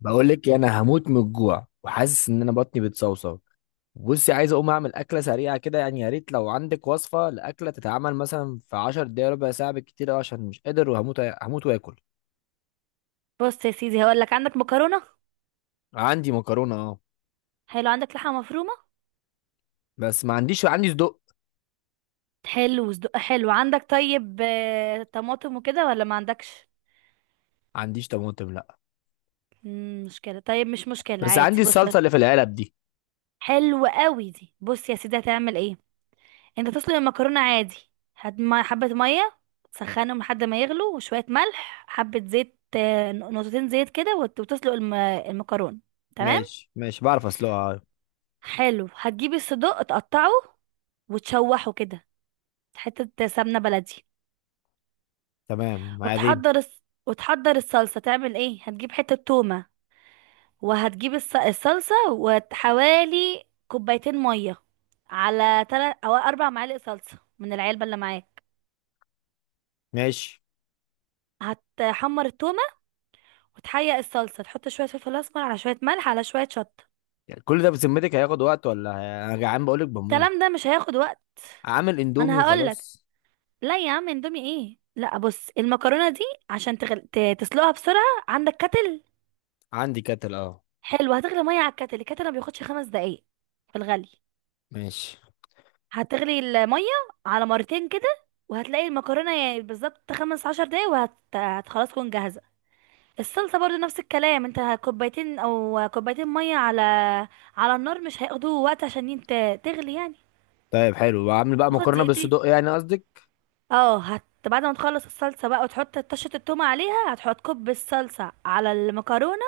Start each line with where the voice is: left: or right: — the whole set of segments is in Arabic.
left: بقول لك إيه، انا هموت من الجوع وحاسس ان انا بطني بتصوصو. بصي، عايز اقوم اعمل اكله سريعه كده يعني، يا ريت لو عندك وصفه لاكله تتعمل مثلا في 10 دقايق، ربع ساعه بالكتير أوي، عشان مش قادر وهموت. هموت واكل.
right: بص يا سيدي، هقول لك. عندك مكرونه؟
left: عندي مكرونه اه.
right: حلو. عندك لحمه مفرومه؟
left: بس ما عنديش، عندي صدق.
right: حلو. وصدق حلو. عندك طيب، طماطم وكده ولا ما عندكش؟
left: ما عنديش طماطم لا.
right: مشكله. طيب مش مشكله،
left: بس
right: عادي.
left: عندي
right: بص،
left: الصلصه اللي في العلب دي.
right: حلو قوي دي. بص يا سيدي، هتعمل ايه. انت تسلق المكرونه عادي. هات حبه ميه، تسخنهم لحد ما يغلوا، وشويه ملح، حبه زيت، نقطتين زيت كده، وتسلق المكرونه. تمام.
left: ماشي ماشي، بعرف اسلقها آه.
right: حلو، هتجيب الصدوق تقطعه وتشوحه كده، حته سمنه بلدي.
left: تمام معاذين.
right: وتحضر الصلصة. تعمل ايه؟ هتجيب حتة تومة، الصلصة، وحوالي كوبايتين مية على 3 أو 4 معالق صلصة من العلبة اللي معاك.
left: ماشي.
right: هتحمر التومة وتحيق الصلصة، تحط شوية فلفل اسمر، على شوية ملح، على شوية شطة.
left: يعني كل ده بذمتك هياخد وقت ولا؟ انا جعان بقول لك، بموت.
right: الكلام ده مش هياخد وقت.
left: عامل
right: ما
left: اندومي
right: انا هقولك.
left: وخلاص.
right: لا يا عم، اندومي ايه؟ لا، بص المكرونة دي عشان تسلقها بسرعة. عندك كتل؟
left: عندي كاتل اه.
right: حلو، هتغلي مية على الكتل. الكتل ما بياخدش 5 دقايق في الغلي.
left: ماشي.
right: هتغلي المية على مرتين كده، وهتلاقي المكرونة يعني بالظبط 15 دقايق خلاص تكون جاهزة. الصلصة برضو نفس الكلام. انت كوبايتين او كوبايتين مية على على النار، مش هياخدوا وقت عشان تغلي يعني.
left: طيب حلو، بعمل بقى
right: تاخد
left: مكرونه
right: دقيقتين.
left: بالصدق يعني قصدك.
right: اه، هت بعد ما تخلص الصلصة بقى وتحط طشة التومة عليها، هتحط كوب الصلصة على المكرونة،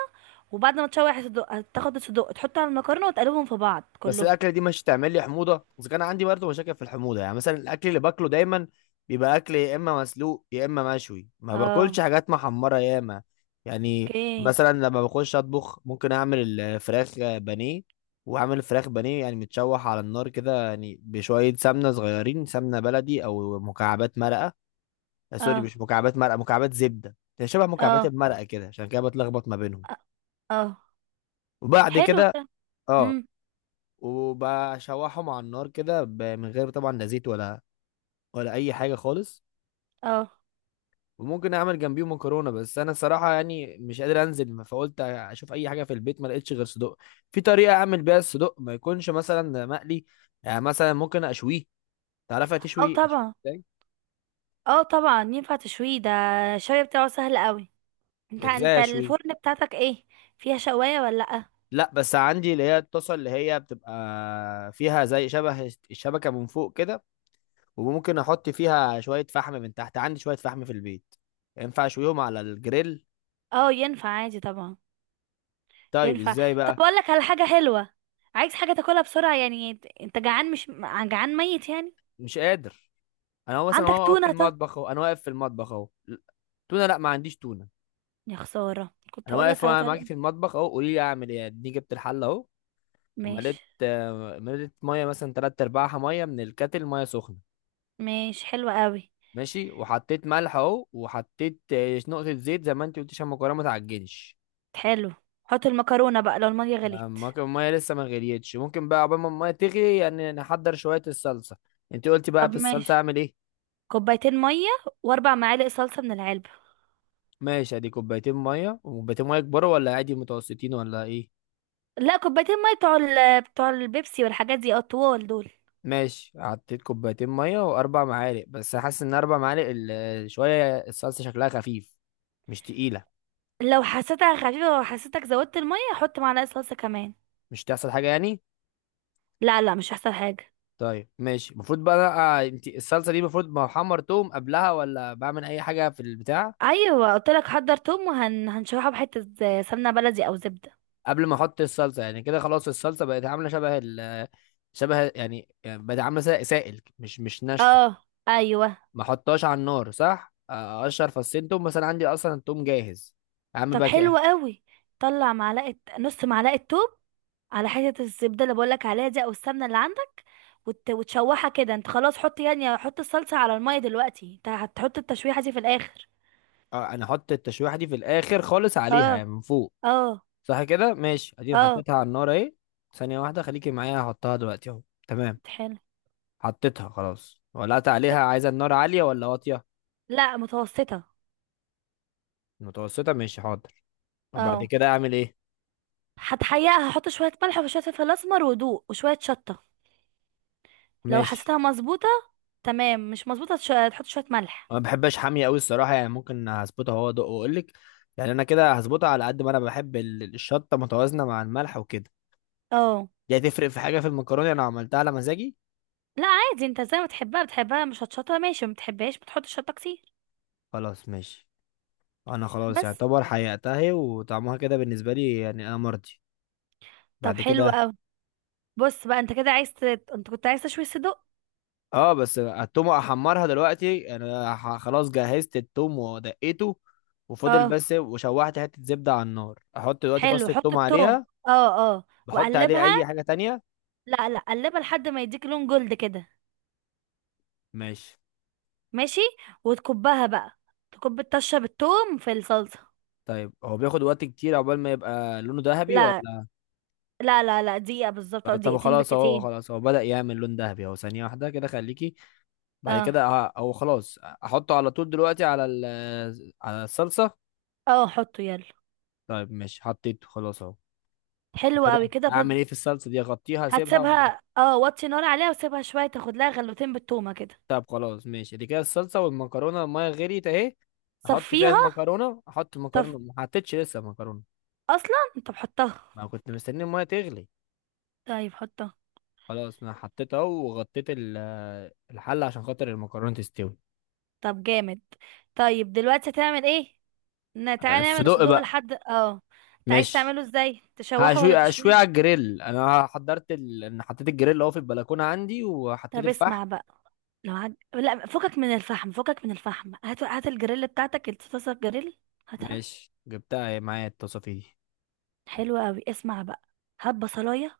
right: وبعد ما تشوح الصدوق هتاخد الصدوق تحطه على المكرونة وتقلبهم في بعض
left: بس
right: كلهم.
left: الاكله دي مش هتعمل لي حموضه؟ اذا كان عندي برضه مشاكل في الحموضه، يعني مثلا الاكل اللي باكله دايما بيبقى اكل يا اما مسلوق يا اما مشوي، ما باكلش
right: اه.
left: حاجات محمره ياما. يعني
right: اوكي.
left: مثلا لما بخش اطبخ ممكن اعمل الفراخ بانيه. واعمل الفراخ بانيه يعني متشوح على النار كده، يعني بشويه سمنه صغيرين سمنه بلدي او مكعبات مرقه. سوري،
right: اه.
left: مش مكعبات مرقه، مكعبات زبده، هي شبه مكعبات
right: اه.
left: المرقه كده، عشان كده بتلخبط ما بينهم.
right: اه.
left: وبعد
right: حلو.
left: كده
right: ده.
left: اه، وبشوحهم على النار كده من غير طبعا لا زيت ولا اي حاجه خالص.
right: اه.
left: وممكن اعمل جنبيهم مكرونه، بس انا الصراحه يعني مش قادر انزل، فقلت اشوف اي حاجه في البيت، ما لقيتش غير صدق. في طريقه اعمل بيها الصدق ما يكونش مثلا مقلي؟ يعني مثلا ممكن اشويه. تعرف
right: اه
left: تشوي أشوي؟
right: طبعا.
left: ازاي؟
right: اه طبعا، ينفع تشويه ده. الشوية بتاعه سهل قوي. انت
left: ازاي اشويه؟
right: الفرن بتاعتك ايه؟ فيها شواية ولا لأ؟
left: لا بس عندي اللي هي الطاسه اللي هي بتبقى فيها زي شبه الشبكه من فوق كده. وممكن احط فيها شويه فحم من تحت، عندي شويه فحم في البيت. ينفع اشويهم على الجريل؟
right: اه، ينفع عادي طبعا.
left: طيب
right: ينفع.
left: ازاي
right: طب،
left: بقى؟
right: اقول لك على حاجة حلوة. عايز حاجة تاكلها بسرعة يعني. انت جعان، مش جعان ميت يعني.
left: مش قادر. انا هو مثلا،
right: عندك
left: هو واقف في
right: تونة طه؟
left: المطبخ اهو، انا واقف في المطبخ اهو تونه لا، ما عنديش تونه.
right: يا خسارة، كنت
left: انا
right: هقول
left: واقف
right: لك على
left: أهو معاكي
right: طريقة.
left: في المطبخ اهو، قولي لي اعمل ايه. اديني جبت الحله اهو. ومليت
right: ماشي
left: آه، مليت ميه، مثلا تلات ارباعها ميه من الكاتل، ميه سخنه.
right: ماشي. حلوة قوي.
left: ماشي، وحطيت ملح اهو، وحطيت نقطه زيت زي ما انت قلت عشان المكرونه ما تعجنش.
right: حلو، حط المكرونة بقى لو المية غليت.
left: الميه لسه ما غليتش. ممكن بقى عقبال ما الميه تغلي يعني نحضر شويه الصلصه. انت قلتي بقى
right: طب
left: في الصلصه
right: ماشي،
left: اعمل ايه؟
right: كوبايتين مية واربع معالق صلصة من العلبة.
left: ماشي. ادي كوبايتين ميه، وكوبايتين ميه كبار ولا عادي، متوسطين، ولا ايه؟
right: لا، كوبايتين ميه بتوع بتوع البيبسي والحاجات دي الطوال دول.
left: ماشي. حطيت كوبايتين ميه واربع معالق، بس حاسس ان اربع معالق شويه الصلصه شكلها خفيف، مش تقيله.
right: لو حسيتها خفيفه وحسيتك زودت الميه، حط معلقه صلصه كمان.
left: مش تحصل حاجه يعني؟
right: لا لا، مش هيحصل حاجه.
left: طيب ماشي، المفروض بقى انت الصلصه دي المفروض بحمر توم قبلها، ولا بعمل اي حاجه في البتاع
right: ايوه قلت لك، حضر توم هنشرحه بحته، سمنه بلدي او زبده.
left: قبل ما احط الصلصه يعني؟ كده خلاص الصلصه بقت عامله شبه يعني بقت عامله سائل، مش ناشفه.
right: اه. ايوه.
left: ما احطهاش على النار صح؟ اقشر فصين توم، بس انا عندي اصلا التوم جاهز يا عم
right: طب
left: بقى
right: حلو
left: كده.
right: قوي. طلع معلقه نص معلقه توم على حته الزبده اللي بقولك عليها دي او السمنه اللي عندك، وتشوحها كده. انت خلاص حط، يعني حط الصلصه على الميه دلوقتي، انت هتحط التشويحه دي في الاخر.
left: انا احط التشويحه دي في الاخر خالص
right: اه.
left: عليها يعني من فوق؟
right: اه.
left: صح كده ماشي. اديني
right: اه.
left: حطيتها على النار اهي. ثانيه واحده خليكي معايا، هحطها دلوقتي اهو. تمام.
right: حلو.
left: حطيتها خلاص، ولعت عليها. عايزه النار عاليه ولا واطيه؟
right: لا، متوسطة.
left: متوسطه ماشي، حاضر. وبعد
right: اه،
left: كده اعمل ايه؟
right: هتحيقها، هحط شوية ملح وشوية فلفل أسمر ودوق وشوية شطة. لو
left: ماشي.
right: حسيتها مظبوطة تمام، مش مظبوطة تحط شوية ملح.
left: ما بحبش حاميه قوي الصراحه، يعني ممكن هظبطها هو ادق واقول لك. يعني انا كده هظبطها على قد ما انا بحب الشطه متوازنه مع الملح وكده.
right: اه.
left: دي هتفرق في حاجة في المكرونة؟ انا عملتها على مزاجي.
right: لا عادي، انت زي ما تحبها بتحبها، مش هتشطها ماشي، ما بتحبهاش بتحط شطة كتير.
left: خلاص ماشي. انا خلاص
right: بس.
left: يعتبر حققتها هي، وطعمها كده بالنسبة لي يعني انا مرضي.
right: طب
left: بعد
right: حلو
left: كده
right: اوي. بص بقى، انت كنت عايز تشوي صدق.
left: اه. بس التوم، احمرها دلوقتي. انا خلاص جهزت التوم ودقيته وفضل
right: اه.
left: بس، وشوحت حتة زبدة على النار. احط دلوقتي
right: حلو،
left: فص
right: حط
left: التوم
right: التوم.
left: عليها.
right: اه. اه.
left: بحط عليه
right: وقلبها.
left: اي حاجة تانية؟
right: لا لا، قلبها لحد ما يديك لون جلد كده.
left: ماشي.
right: ماشي. وتكبها بقى، تكب الطشة بالتوم في الصلصة.
left: طيب هو بياخد وقت كتير عقبال ما يبقى لونه ذهبي
right: لا
left: ولا؟
right: لا لا لا، دقيقة بالظبط او
left: طب
right: دقيقتين
left: خلاص اهو،
right: بالكتير.
left: خلاص هو بدأ يعمل لون ذهبي اهو. ثانية واحدة كده خليكي. بعد
right: اه.
left: كده هو خلاص احطه على طول دلوقتي على على الصلصه؟
right: اه حطه يلا.
left: طيب ماشي، حطيته خلاص اهو.
right: حلو
left: كده
right: قوي كده
left: اعمل ايه في الصلصه دي؟ اغطيها، اسيبها، ولا؟
right: هتسيبها اه، وطي نار عليها وسيبها شوية تاخد لها غلوتين بالتومة كده.
left: طب خلاص ماشي، دي كده الصلصه والمكرونه. الميه غليت اهي، احط فيها
right: صفيها.
left: المكرونه؟ احط
right: طب
left: المكرونه، ما حطيتش لسه المكرونه،
right: اصلا انت بحطها؟
left: ما كنت مستني الميه تغلي.
right: طيب حطها.
left: خلاص انا حطيتها اهو، وغطيت الحله عشان خاطر المكرونه تستوي.
right: طب جامد. طيب دلوقتي هتعمل ايه؟ تعالى نعمل
left: الصدق
right: الصدوق
left: بقى.
right: لحد اه. انت عايز
left: ماشي،
right: تعمله ازاي، تشوحه
left: هشوي،
right: ولا
left: اشوي
right: تشويه؟
left: على الجريل. انا حضرت ال... انا حطيت الجريل اهو في البلكونه عندي، وحطيت
right: طب
left: الفحم.
right: اسمع بقى، لو لا، فكك من الفحم، فكك من الفحم، هات هات الجريل بتاعتك، الطاسه الجريل، هاتها.
left: ماشي، جبتها معايا التصافي دي.
right: حلوة قوي. اسمع بقى، هات بصلايه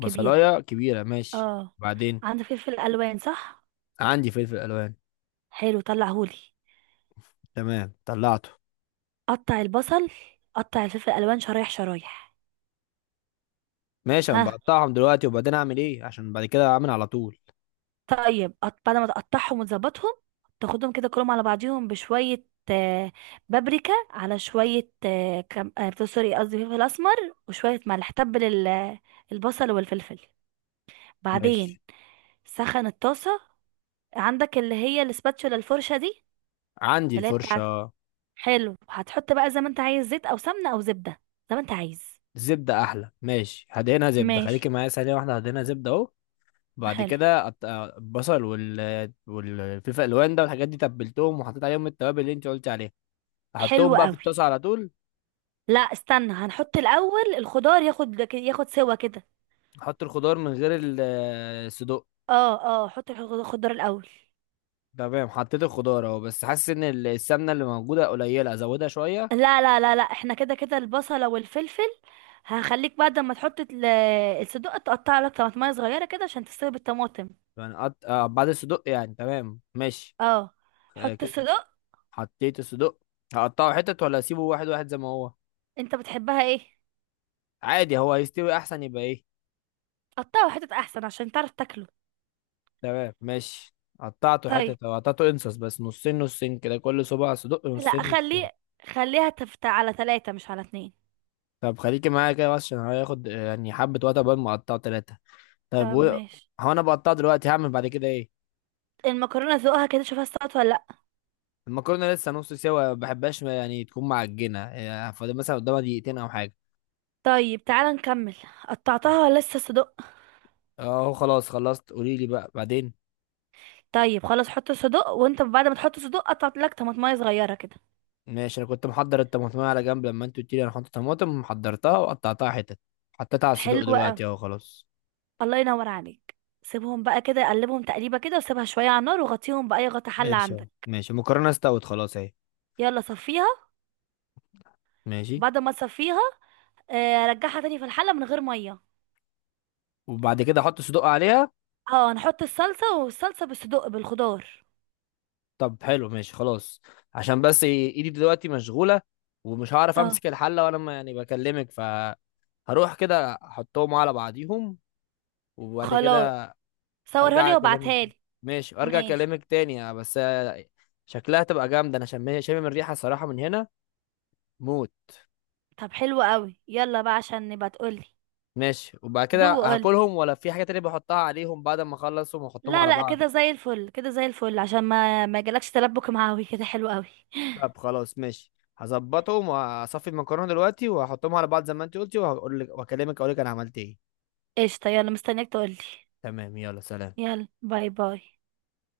right: كبيرة.
left: كبيرة ماشي.
right: اه.
left: بعدين؟
right: عندك فلفل الوان صح؟
left: عندي فلفل ألوان.
right: حلو، طلعهولي.
left: تمام طلعته.
right: قطع البصل، قطع الفلفل الالوان شرايح شرايح.
left: ماشي، أنا
right: ها.
left: بقطعهم دلوقتي، وبعدين أعمل إيه؟ عشان بعد كده أعمل على طول.
right: طيب بعد ما تقطعهم وتظبطهم، تاخدهم كده كلهم على بعضيهم بشوية آه، بابريكا، على شوية آه، كم... آه، سوري قصدي فلفل أسمر، وشوية ملح، تبل البصل والفلفل. بعدين
left: ماشي.
right: سخن الطاسة. عندك اللي هي الاسباتشولا الفرشة دي،
left: عندي
right: اللي هي بتاعت.
left: الفرشة.
right: حلو، هتحط بقى زي ما انت عايز، زيت أو سمنة أو زبدة، زي ما انت عايز.
left: زبدة أحلى ماشي، هدينا زبدة،
right: ماشي.
left: خليكي معايا ثانية واحدة، هدينا زبدة أهو. بعد
right: حلو.
left: كده البصل وال والفلفل الألوان ده والحاجات دي، تبلتهم وحطيت عليهم التوابل اللي أنت قلتي عليها. أحطهم
right: حلو
left: بقى في
right: قوي.
left: الطاسة على طول؟
right: لا استنى، هنحط الاول الخضار ياخد ياخد سوا كده.
left: أحط الخضار من غير الصدوق؟
right: اه. اه، حط الخضار الاول.
left: تمام، حطيت الخضار اهو، بس حاسس ان السمنه اللي موجوده قليله، ازودها شويه؟
right: لا لا لا لا، احنا كده كده البصلة والفلفل. هخليك بعد ما تحط الصدق تقطع لك طماطمية صغيرة كده عشان تستوي بالطماطم.
left: يعني آه بعد الصدق يعني، تمام ماشي.
right: اه،
left: آه
right: حط
left: كده.
right: الصدق.
left: حطيت الصدق. هقطعه حتت، ولا اسيبه واحد واحد زي ما هو؟
right: انت بتحبها ايه؟
left: عادي، هو هيستوي احسن يبقى ايه؟
right: قطعه حتت احسن عشان تعرف تاكله.
left: تمام ماشي. قطعته
right: طيب.
left: حتت، او قطعته انصص، بس نصين نصين كده، كل صباع صدق
right: لا
left: نصين نصين.
right: خليه، خليها تفت على ثلاثة مش على اتنين.
left: طب خليكي معايا كده بس، عشان هياخد يعني حبه وقت قبل ما اقطعه ثلاثه. طب
right: طب
left: و...
right: ماشي.
left: هو انا بقطعه دلوقتي، هعمل بعد كده ايه؟
right: المكرونة ذوقها كده، شوفها استوت ولا.
left: المكرونه لسه نص سوا، ما بحبهاش يعني تكون معجنه، يعني فاضل مثلا قدامها دقيقتين او حاجه.
right: طيب تعالى نكمل. قطعتها ولا لسه صدق؟
left: اهو خلاص خلصت، قولي لي بقى بعدين.
right: طيب خلاص، حط صدق، وانت بعد ما تحط صدق قطعت لك طماطمايه صغيره كده.
left: ماشي، انا كنت محضر الطماطم على جنب لما انت قلت لي، انا حاطط طماطم، محضرتها وقطعتها حتت، حطيتها على الصدوق
right: حلوه قوي.
left: دلوقتي اهو خلاص.
right: الله ينور عليك. سيبهم بقى كده، قلبهم تقليبه كده، وسيبها شويه على النار وغطيهم باي غطا حله
left: ماشي اهو
right: عندك.
left: ماشي، المكرونه استوت خلاص اهي.
right: يلا صفيها.
left: ماشي،
right: بعد ما تصفيها رجعها تاني في الحله من غير ميه.
left: وبعد كده احط صدوق عليها؟
right: اه، نحط الصلصه، والصلصه بالصدق بالخضار.
left: طب حلو ماشي خلاص. عشان بس إيه، ايدي دلوقتي مشغوله ومش هعرف
right: اه
left: امسك الحله وانا ما يعني بكلمك، ف هروح كده احطهم على بعضيهم، وبعد
right: خلاص،
left: كده
right: صورها
left: ارجع
right: لي
left: اكلمك.
right: وابعتها لي.
left: ماشي وارجع
right: ماشي.
left: اكلمك تاني ، بس شكلها تبقى جامده، انا شامم الريحه الصراحه من هنا. موت.
right: طب حلو قوي، يلا بقى عشان نبقى تقولي.
left: ماشي، وبعد كده
right: دوق.
left: هاكلهم ولا في حاجه تانية بحطها عليهم بعد ما اخلصهم واحطهم
right: لا
left: على
right: لا،
left: بعض؟
right: كده زي الفل، كده زي الفل، عشان ما ما يجيلكش تلبك معاوي كده. حلو قوي.
left: طب خلاص ماشي، هظبطهم وهصفي المكرونه دلوقتي وهحطهم على بعض زي ما انت قلتي، وهقول لك واكلمك اقول لك انا عملت ايه.
right: قشطة، يلا مستنياك تقولي.
left: تمام، يلا سلام.
right: يلا باي باي.